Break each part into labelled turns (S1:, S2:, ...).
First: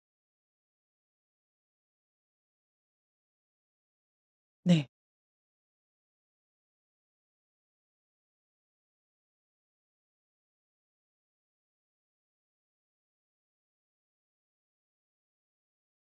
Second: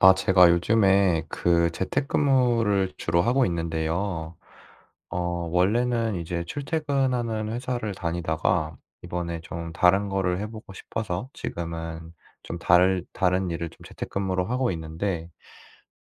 S1: 아 제가 요즘에 그 재택근무를 주로 하고 있는데요.
S2: 네.
S1: 어 원래는 이제 출퇴근하는 회사를 다니다가 이번에 좀 다른 거를 해 보고 싶어서 지금은 좀 다를 다른 일을 좀 재택근무를 하고 있는데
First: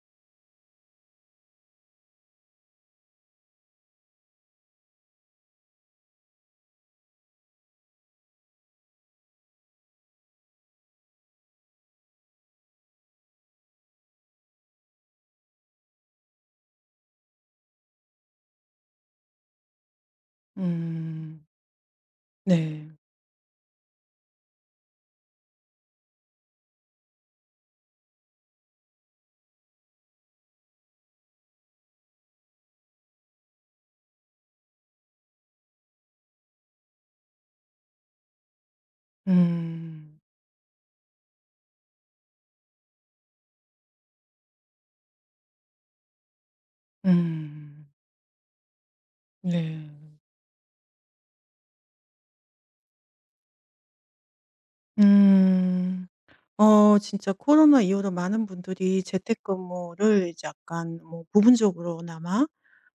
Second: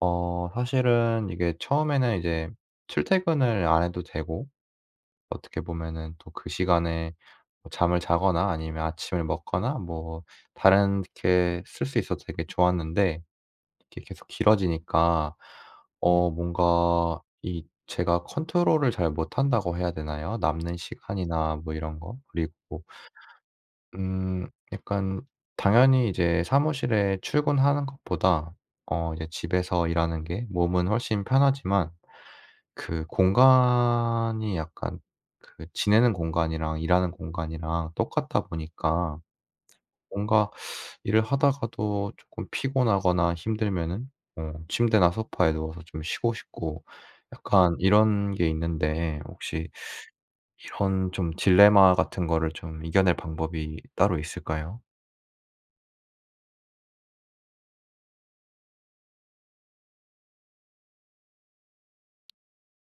S1: 어 사실은 이게 처음에는 이제 출퇴근을 안 해도 되고 어떻게 보면은 또 그 시간에 잠을 자거나 아니면 아침을 먹거나 뭐 다른 게 쓸 수 있어서 되게 좋았는데 이게 계속 길어지니까 어 뭔가 이 제가 컨트롤을 잘 못한다고 해야 되나요? 남는
S2: 음.
S1: 시간이나 뭐 이런 거. 그리고
S2: 네.
S1: 음 약간 당연히 이제 사무실에 출근하는 것보다 어 이제 집에서 일하는 게 몸은 훨씬 편하지만 그 공간이 약간 그 지내는 공간이랑 일하는 공간이랑 똑같다 보니까
S2: 음.
S1: 뭔가 일을 하다가도 쪼끔 피곤하거나 힘들면은 어 침대나 소파에 누워서 좀 쉬고 싶고 약간
S2: 음.
S1: 이런 게 있는데 혹시
S2: 네.
S1: 이런 좀 딜레마 같은 거를 좀 이겨낼 방법이 따로 있을까요?
S2: 음. 어 진짜 코로나 이후로 많은 분들이 재택근무를 이제 약간 뭐 부분적으로나마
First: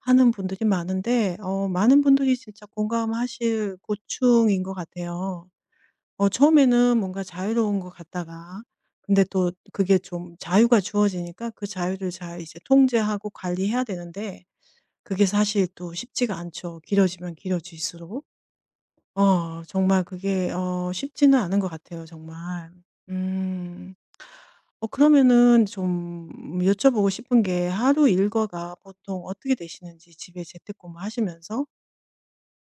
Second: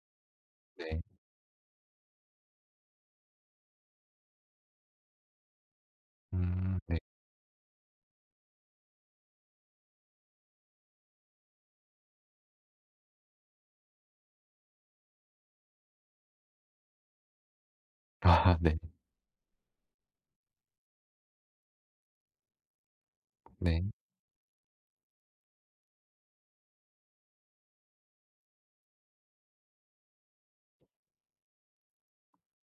S2: 하는 분들이
S1: 네.
S2: 많은데 어 많은 분들이 진짜 공감하실 고충인 것 같아요. 어
S1: 음
S2: 처음에는
S1: 네.
S2: 뭔가 자유로운 것 같다가 근데 또 그게 좀 자유가 주어지니까 그 자유를 잘 이제 통제하고 관리해야 되는데 그게 사실 또 쉽지가 않죠 길어지면 길어질 수록.
S1: 아 네.
S2: 어 정말 그게 어 쉽지는 않은 것 같아요 정말.
S1: 네.
S2: 음. 어 그러면은 좀 여쭤 보고 싶은 게 하루 일과가 보통 어떻게 되시는지 집에 재택근무 하시면서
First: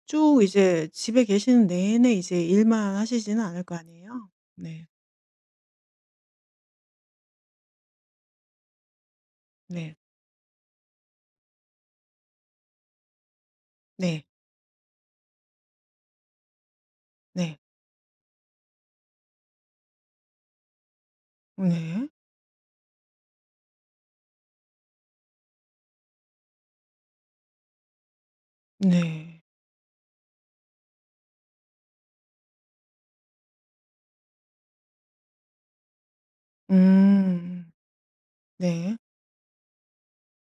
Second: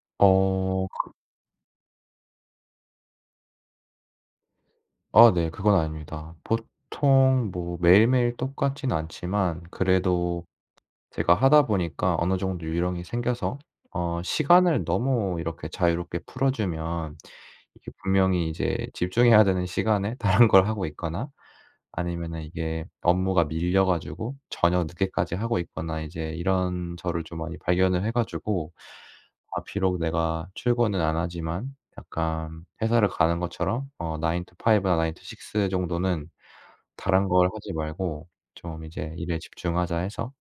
S2: 쭉
S1: 어.
S2: 이제
S1: 그
S2: 집에 계시는 내내 이제 일만 하시진 않을 거 아니에요. 네.
S1: 어 네. 그건 아닙니다. 보통 뭐 매일매일 똑같진 않지만
S2: 네.
S1: 그래도 제가 하다 보니까 어느 정도 요령이 생겨서 어
S2: 네.
S1: 시간을 너무 이렇게 자유롭게 풀어 주면
S2: 네.
S1: 이게 분명히 이제 집중해야 되는 시간에 다른 걸 하고 있거나
S2: 네.
S1: 아니면은 이게 업무가 밀려 가지고 저녁 늦게까지 하고 있거나 이제 이런 저를 좀 많이 발견을 해 가지고
S2: 네.
S1: '아 비록 내가 출근은 안 하지만 약간 회사를 가는 것처럼 어 9 to 5 나 9 to 6 정도는 다른 걸
S2: 음.
S1: 하지 말고 좀
S2: 네.
S1: 이제 일에 집중하자.' 해서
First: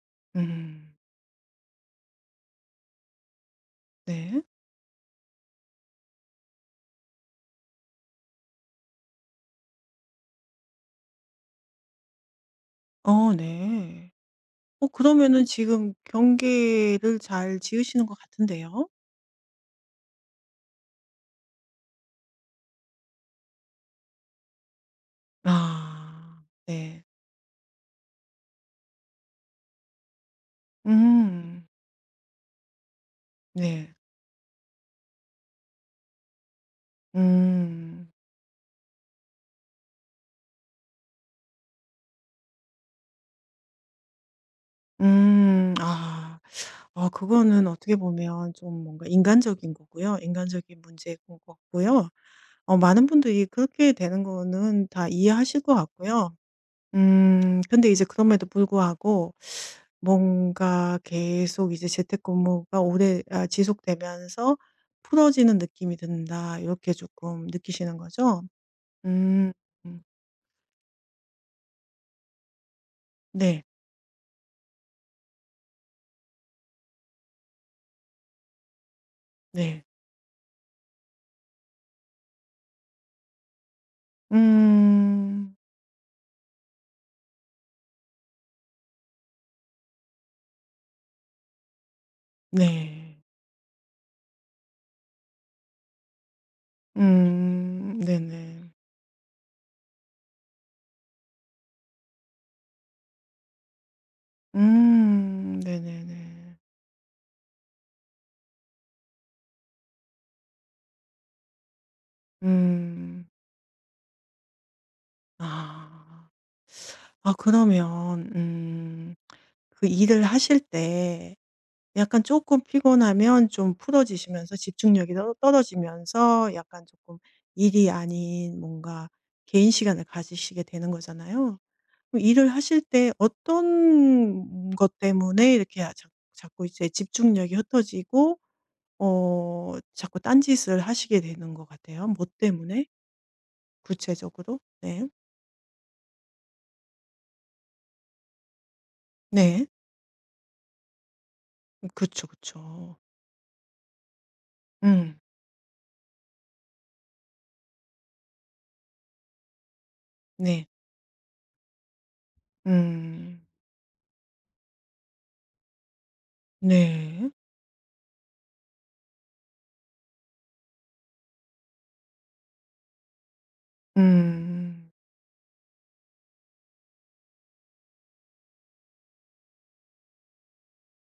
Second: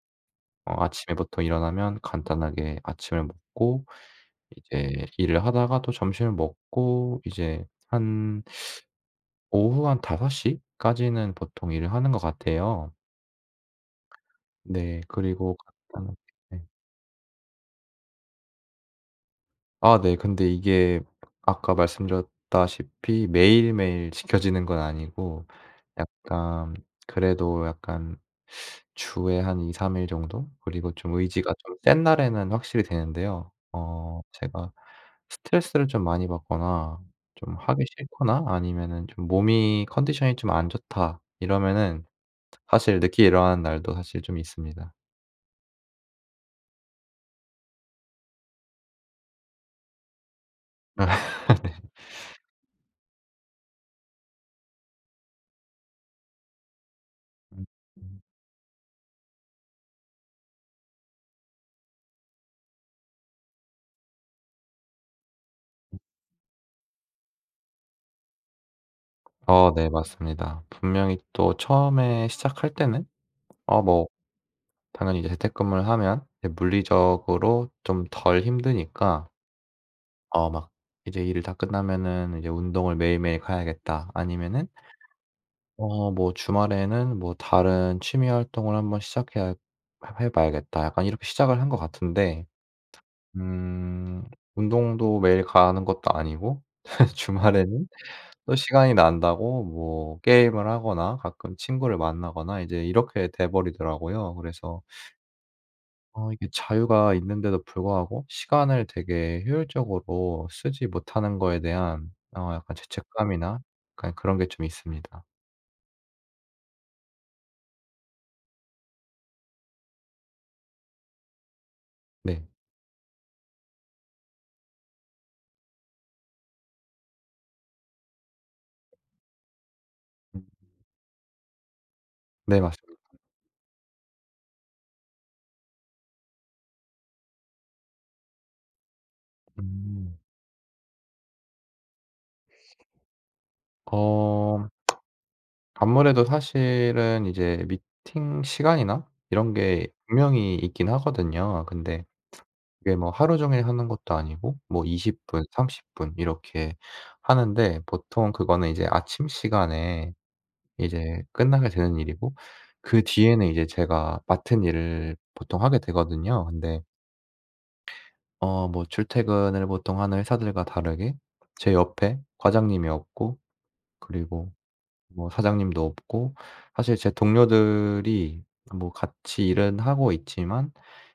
S1: 어
S2: 음.
S1: 아침에 보통 일어나면 간단하게 아침을 먹고
S2: 네.
S1: 이제 일을 하다가 또 점심을 먹고 이제 한 오후 한 5 시 까지는 보통 일을 하는 것 같아요.
S2: 어 네. 어
S1: 네.
S2: 그러면은
S1: 그리고
S2: 지금
S1: 가끔 네.
S2: 경계를 잘 지으시는 것 같은데요.
S1: 아, 네. 근데 이게 아까 말씀드렸다시피 매일매일 지켜지는 건 아니고
S2: 아,
S1: 약간
S2: 네.
S1: 그래도 약간 주에 한 2-3 일 정도 그리고 좀 의지가
S2: 음.
S1: 좀 센 날에는 확실히 되는데요.
S2: 네.
S1: 어 제가 스트레스를 좀 많이 받거나 좀 하기
S2: 음.
S1: 싫거나 아니면은 좀 '몸이 컨디션이 좀 안 좋다.' 이러면은 사실 늦게 일어나는 날도 사실 좀 있습니다.
S2: 음 아. 어 그거는 어떻게 보면 좀 뭔가 인간적인 거고요. 인간적인 문제인 것
S1: 네.
S2: 같고요. 어 많은 분들이 그렇게 되는 거는 다 이해하실 것 같고요. 음
S1: 음
S2: 근데 이제
S1: 음.
S2: 그럼에도 불구하고 뭔가 계속 이제 재택근무가 오래 아 지속되면서 '풀어지는 느낌이 든다.' 이렇게 쪼끔 느끼시는 거죠? 음
S1: 어 네,
S2: 음.
S1: 맞습니다. 분명히 또 처음에 시작할 때는
S2: 네.
S1: 어 뭐 당연히 이제 재택근무를 하면 이게 물리적으로 좀 덜 힘드니까
S2: 네.
S1: 어 막 '이제 일을 다 끝나면은 이제 운동을 매일매일 가야겠다.' 아니면은
S2: 음.
S1: 어 뭐 '주말에는 뭐 다른 취미 활동을 한번 시작해야 해 해 봐야겠다.' 약간 이렇게 시작을 한 것 같은데
S2: 네.
S1: 음 운동도 매일 가는 것도 아니고 주말에는
S2: 음.
S1: 또
S2: 네네.
S1: 시간이 난다고 뭐 게임을 하거나 가끔 친구를 만나거나 이제 이렇게 돼 버리더라고요. 그래서
S2: 음.
S1: 어 이게
S2: 네네네.
S1: 자유가 있는데도 불구하고 시간을 되게 효율적으로 쓰지 못하는 거에 대한 어 약간
S2: 음.
S1: 죄책감이나 약간 그런 게 좀 있습니다.
S2: 아. 아 그러면 음 그 일을 하실 때 약간
S1: 네.
S2: 쪼끔 피곤하면 좀 풀어지시면서 집중력이 떨 떨어지면서 약간 조끔 일이 아닌 뭔가 개인 시간을
S1: 음.
S2: 가지시게 되는 거잖아요. 그럼 일을
S1: 네,
S2: 하실
S1: 맞습니다.
S2: 때 어떤 것 때문에 이렇게 아 자 자꾸 이제 집중력이 흩어지고 어
S1: 음.
S2: 자꾸 딴 짓을 하시게 되는 것 같아요? 뭐 때문에? 구체적으로.
S1: 어
S2: 네.
S1: 아무래도 사실은 이제 미팅 시간이나 이런
S2: 네.
S1: 게 분명히 있긴 하거든요.
S2: 음.
S1: 근데
S2: 그쵸,
S1: 이게
S2: 그쵸.
S1: 뭐 하루종일 하는 것도 아니고 뭐
S2: 음.
S1: 20 분, 30 분 이렇게 하는데 보통 그거는 이제 아침 시간에
S2: 네.
S1: 이제 끝나게 되는 일이고 그
S2: 음.
S1: 뒤에는 이제 제가 맡은 일을 보통 하게 되거든요. 근데
S2: 네.
S1: 어 뭐 출퇴근을 보통 하는 회사들과 다르게 제 옆에 과장님이 없고 그리고
S2: 음.
S1: 뭐 사장님도 없고 사실 제 동료들이 뭐 같이 일은 하고 있지만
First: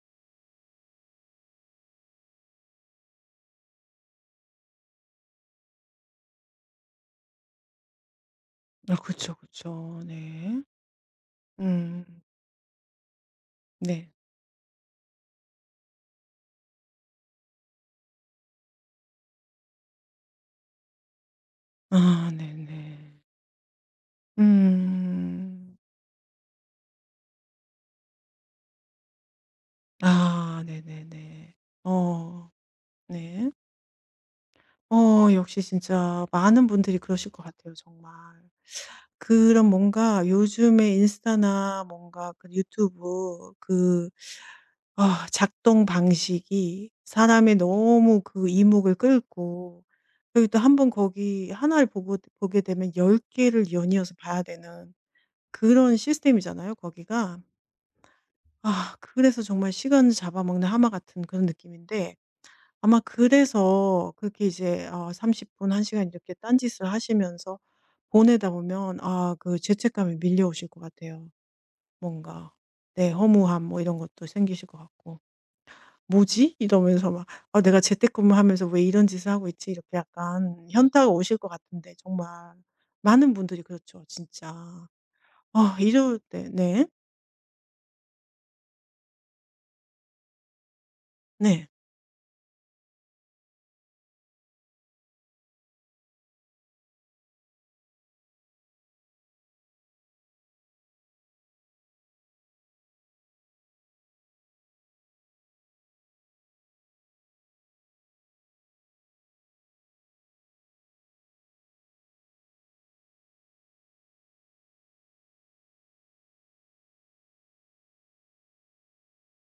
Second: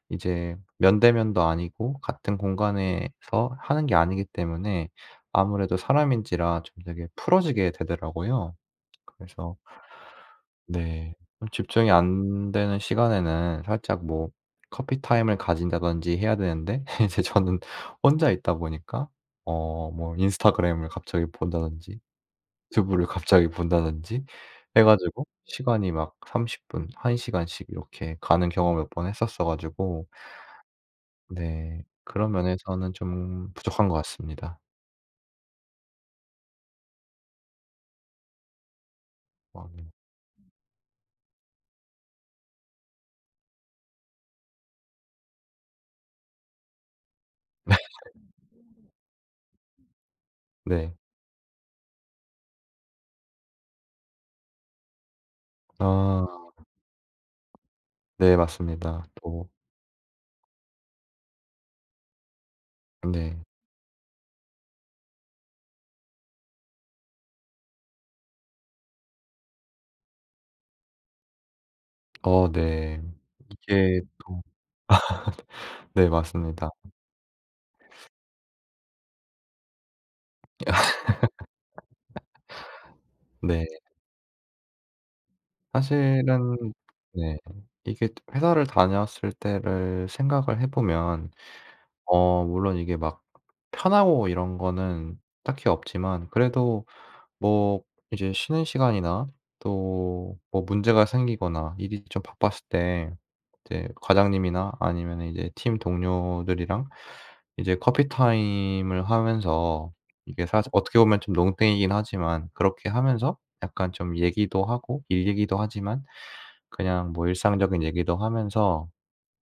S1: 이제 면대면도 아니고 같은 공간에서 하는 게 아니기 때문에 아무래도 사람인지라 좀 되게 풀어지게 되더라고요.
S2: 아 그쵸,
S1: 그래서
S2: 그쵸. 네.
S1: 네. 좀 집중이
S2: 음.
S1: 안 되는 시간에는 살짝
S2: 네.
S1: 뭐 커피타임을 가진다든지 해야 되는데 이제 저는 혼자 있다 보니까 어 뭐 인스타그램을 갑자기 본다든지
S2: 아 네
S1: 유튜브를
S2: 네.
S1: 갑자기 본다든지 해 가지고
S2: 음.
S1: 시간이 막 30 분, 1 시간씩 이렇게 가는 경험을 몇 번 했었어 가지고
S2: 아 네네네.
S1: 네. 그런
S2: 어
S1: 면에서는
S2: 네.
S1: 좀 부족한 것 같습니다.
S2: 어 역시 진짜 많은 분들이 그러실 것 같아요, 정말. 그런
S1: 아 네.
S2: 뭔가 요즘에 인스타나 뭔가 그 유튜브 그 어 작동 방식이 사람의 너무 그 이목을 끌고 그리고 또 한번
S1: 네.
S2: 거기 1 를 보고 보게 되면 10 개를 연이어서 봐야 되는 그런
S1: 아.
S2: 시스템이잖아요 거기가.
S1: 네,
S2: 아
S1: 맞습니다.
S2: 그래서
S1: 또
S2: 정말 시간을 잡아먹는 하마 같은 그런 느낌인데 아마
S1: 네.
S2: 그래서 그렇게 이제 어 30 분, 1 시간 이렇게 딴 짓을 하시면서 보내다 보면 아 그 죄책감이 밀려오실 것 같아요
S1: 어
S2: 뭔가.
S1: 네.
S2: 네 허무함 뭐 이런
S1: 이게
S2: 것도
S1: 또
S2: 생기실 것 같고.
S1: 네
S2: '뭐지?'
S1: 맞습니다.
S2: 이러면서 막 '아 내가 재택근무하면서 왜 이런 짓을 하고 있지?' 이렇게 약간 현타가 오실 것 같은데 정말 많은 분들이
S1: 네.
S2: 그렇죠 진짜. 아 이럴 때
S1: 사실은
S2: 네.
S1: 네. 이게 회사를 다녔을 때를 생각을 해 보면
S2: 네.
S1: 어 물론 이게 막 편하고 이런 거는 딱히 없지만 그래도 뭐 이제 쉬는 시간이나 또 뭐 문제가 생기거나 일이 좀 바빴을 때 이제 과장님이나 아니면은 이제 팀 동료들이랑 이제 커피타임을 하면서 이게 사실 어떻게 보면 좀 농땡이긴 하지만 그렇게 하면서 약간 좀 얘기도 하고 일 얘기기도 하지만 그냥 뭐 일상적인 얘기도 하면서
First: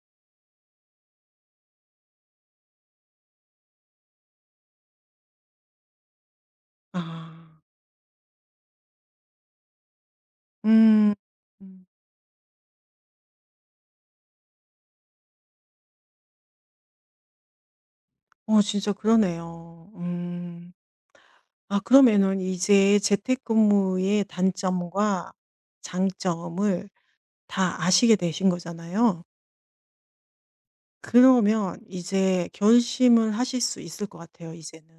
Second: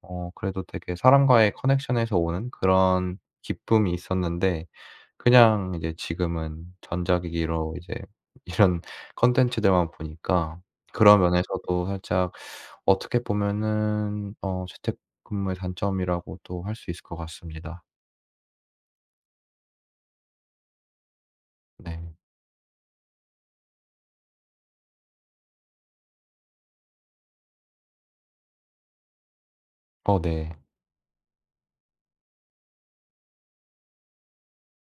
S1: 어 그래도 되게 사람과의 connection에서 오는 그런 기쁨이 있었는데 그냥 이제 지금은
S2: 아.
S1: 전자기기로 이제 이런 콘텐츠들만 보니까
S2: 음.
S1: 그런
S2: 음.
S1: 면에서도 살짝 어떻게 보면은 어 재택근무의 단점이라고도 할 수 있을 것 같습니다.
S2: 어 진짜 그러네요. 음. 아
S1: 네.
S2: 그러면은 이제 재택근무의 단점과 장점을 다 아시게 되신 거잖아요.
S1: 어 네.
S2: 그러면 이제 결심을 하실 수 있을 것 같아요 이제는.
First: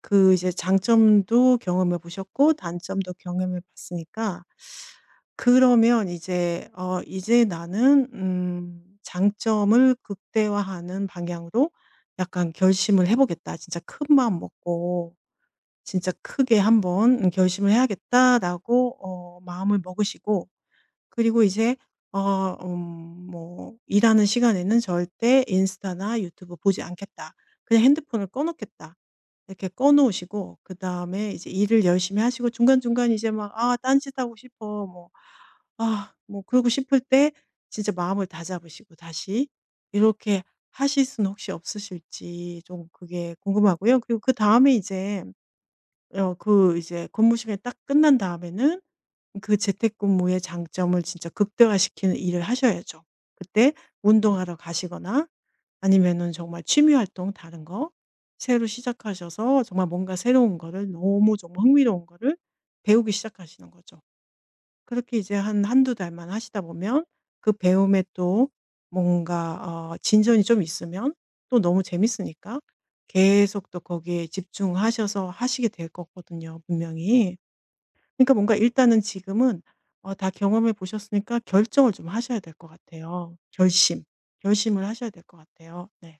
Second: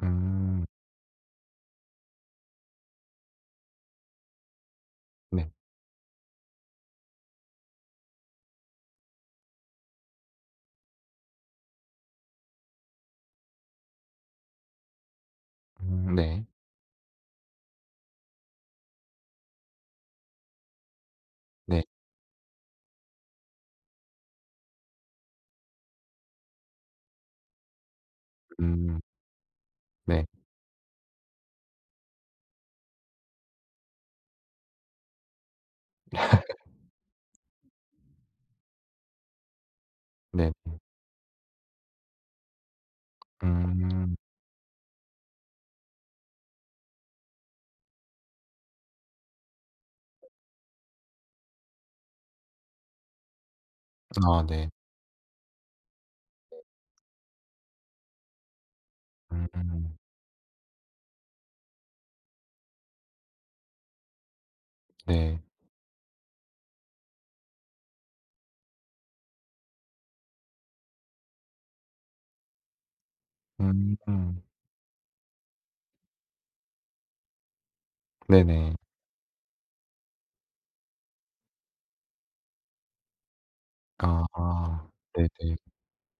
S2: 그 이제
S1: 음.
S2: 장점도 경험해 보셨고 단점도 경험해 봤으니까
S1: 네.
S2: 그러면 이제 어 '이제 나는 음 장점을 극대화하는 방향으로 약간 결심을 해 보겠다. 진짜 큰 마음 먹고 진짜
S1: 음 네.
S2: 크게 한번 결심을 해야겠다.'라고 어 마음을 먹으시고 그리고 이제
S1: 네.
S2: 어 음 뭐 '일하는 시간에는 절대 인스타나 유튜브 보지 않겠다. 그냥 핸드폰을 꺼 놓겠다.'
S1: 음.
S2: 이렇게 꺼
S1: 네.
S2: 놓으시고 그다음에 이제 일을 열심히 하시고 중간중간 이제 막 '아 딴짓하고 싶어.' 뭐 아 뭐 그러고 싶을 때 진짜 마음을 다잡으시고 다시 이렇게
S1: 네 음.
S2: 하실 수는 혹시 없으실지 좀 그게 궁금하고요.
S1: 음.
S2: 그리고 그다음에 이제 어 그 이제 근무 시간이 딱 끝난 다음에는 그 재택근무의 장점을 진짜 극대화시키는 일을 하셔야죠. 그때
S1: 아
S2: 운동하러
S1: 네.
S2: 가시거나 아니면은
S1: 네.
S2: 정말 취미 활동 다른 거 새로 시작하셔서 정말
S1: 음.
S2: 뭔가 새로운 거를 너무 정말 흥미로운 거를 배우기 시작하시는 거죠. 그렇게 이제
S1: 네.
S2: 한 1-2 달만 하시다 보면 그 배움에 또 뭔가 어 진전이 좀 있으면 또 너무 재밌으니까 계속 또 거기에
S1: 음.
S2: 집중하셔서 하시게 될 거거든요 분명히. 그러니까 뭔가
S1: 네네.
S2: 일단은 지금은 어 다 경험해 보셨으니까 결정을 좀 하셔야 될 것 같아요. 결심, 결심을
S1: 아
S2: 하셔야 될 것
S1: 네네.
S2: 같아요. 네.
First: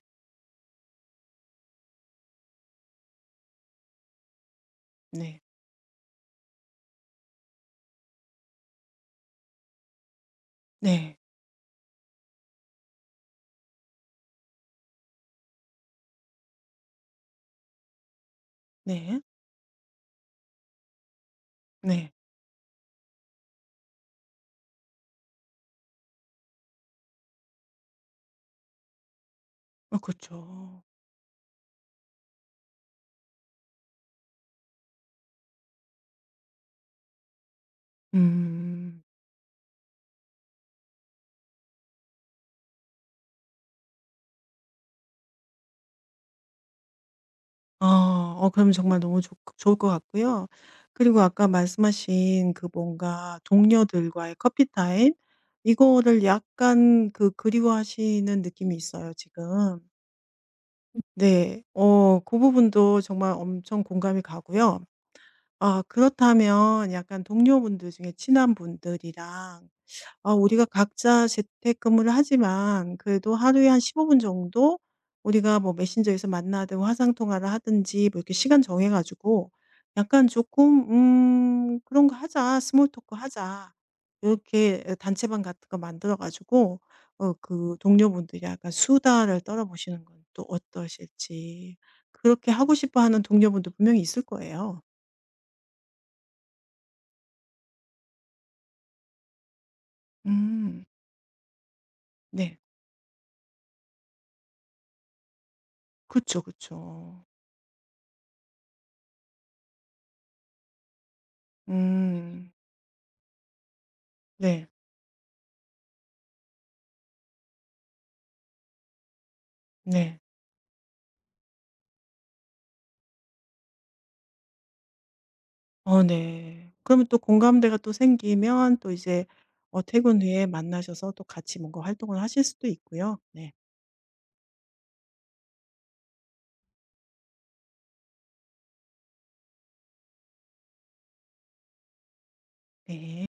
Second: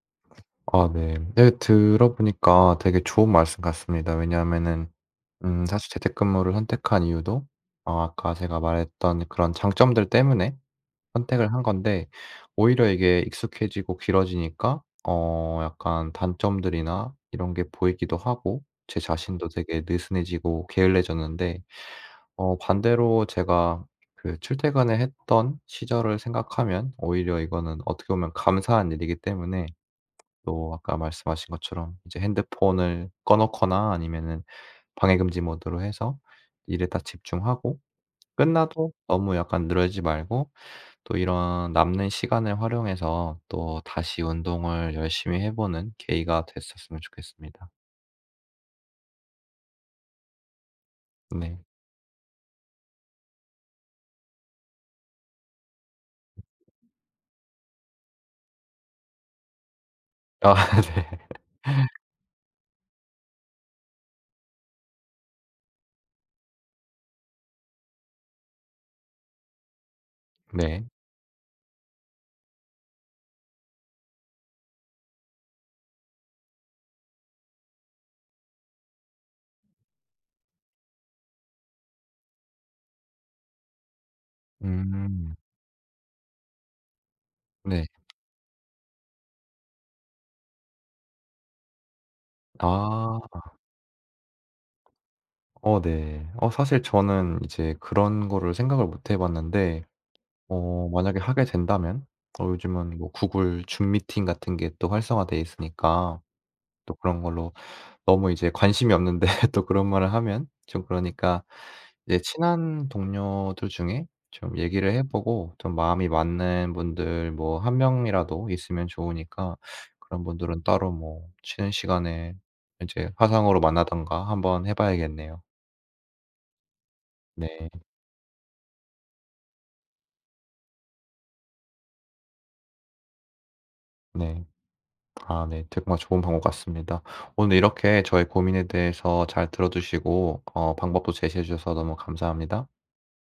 S1: 아 네. 네 들어 보니까 되게 좋은 말씀 같습니다. 왜냐하면은
S2: 네.
S1: 음 사실 재택근무를 선택한 이유도 어 아까 제가 말했던 그런 장점들 때문에
S2: 네.
S1: 선택을 한 건데 오히려 이게 익숙해지고 길어지니까 어 약간 단점들이나 이런 게 보이기도 하고 저
S2: 네.
S1: 자신도 되게 느슨해지고 게을러졌는데
S2: 네.
S1: 어 반대로 제가 그 출퇴근을 했던 시절을 생각하면 오히려 이거는 어떻게 보면 감사한 일이기 때문에
S2: 아
S1: 또
S2: 그렇죠.
S1: 아까 말씀하신 것처럼 이제 핸드폰을 꺼 놓거나 아니면은 방해 금지 모드로 해서 일에 딱 집중하고 끝나도
S2: 음.
S1: 너무 약간 늘어지지 말고 또 이런 남는 시간을 활용해서 또 다시 운동을 열심히 해 보는 계기가 됐었으면 좋겠습니다.
S2: 아 어 그러면 정말 너무 좋 좋을 것 같고요. 그리고 아까
S1: 네.
S2: 말씀하신 그 뭔가 동료들과의 커피 타임 이거를 약간 그 그리워하시는 느낌이 있어요 지금.
S1: 아
S2: 음
S1: 네.
S2: 네. 어 그 부분도 정말 엄청 공감이 가고요. 아 그렇다면 약간 동료분들 중에 친한 분들이랑 "아 우리가
S1: 네.
S2: 각자 재택 근무를 하지만 그래도 하루에 한 15 분 정도 우리가 뭐 메신저에서 만나든 화상 통화를 하든지 뭐 이렇게 시간 정해 가지고 약간 쪼끔 음 그런 거 하자. 스몰 토크 하자." 이렇게
S1: 음.
S2: 단체방 같은 거 만들어 가지고 어 그
S1: 네.
S2: 동료분들이 약간 수다를 떨어 보시는 건 또 어떠실지. 그렇게 하고 싶어
S1: 아.
S2: 하는 동료분도 분명히 있을 거예요.
S1: 어 네. 어 사실 저는 이제 그런 거를 생각을 못 해 봤는데
S2: 음.
S1: 어 만약에 하게 된다면
S2: 네.
S1: 요즘은 뭐 구글 줌미팅 같은 게 또 활성화 되어 있으니까
S2: 그쵸,
S1: 또 그런
S2: 그쵸.
S1: 걸로 너무 이제 관심이 없는데 또 그런 말을 하면 좀 그러니까 이제
S2: 음.
S1: 친한 동료들 중에 좀
S2: 네.
S1: 얘기를 해 보고 좀 마음이 맞는 분들 뭐 1 명이라도 있으면 좋으니까
S2: 네.
S1: 그런 분들은 따로 뭐 쉬는 시간에 이제 화상으로 만나든가 한번 해 봐야겠네요.
S2: 어 네. 그러면 또
S1: 네.
S2: 공감대가 또 생기면 또 이제 어 퇴근 후에 만나셔서 또 같이 뭔가 활동을 하실 수도 있고요. 네.
S1: 네. 아 네. 정말 좋은 방법 같습니다. 오늘 이렇게 저의 고민에 대해서 잘 들어 주시고 어 방법도 제시해 주셔서 너무 감사합니다.
S2: 네.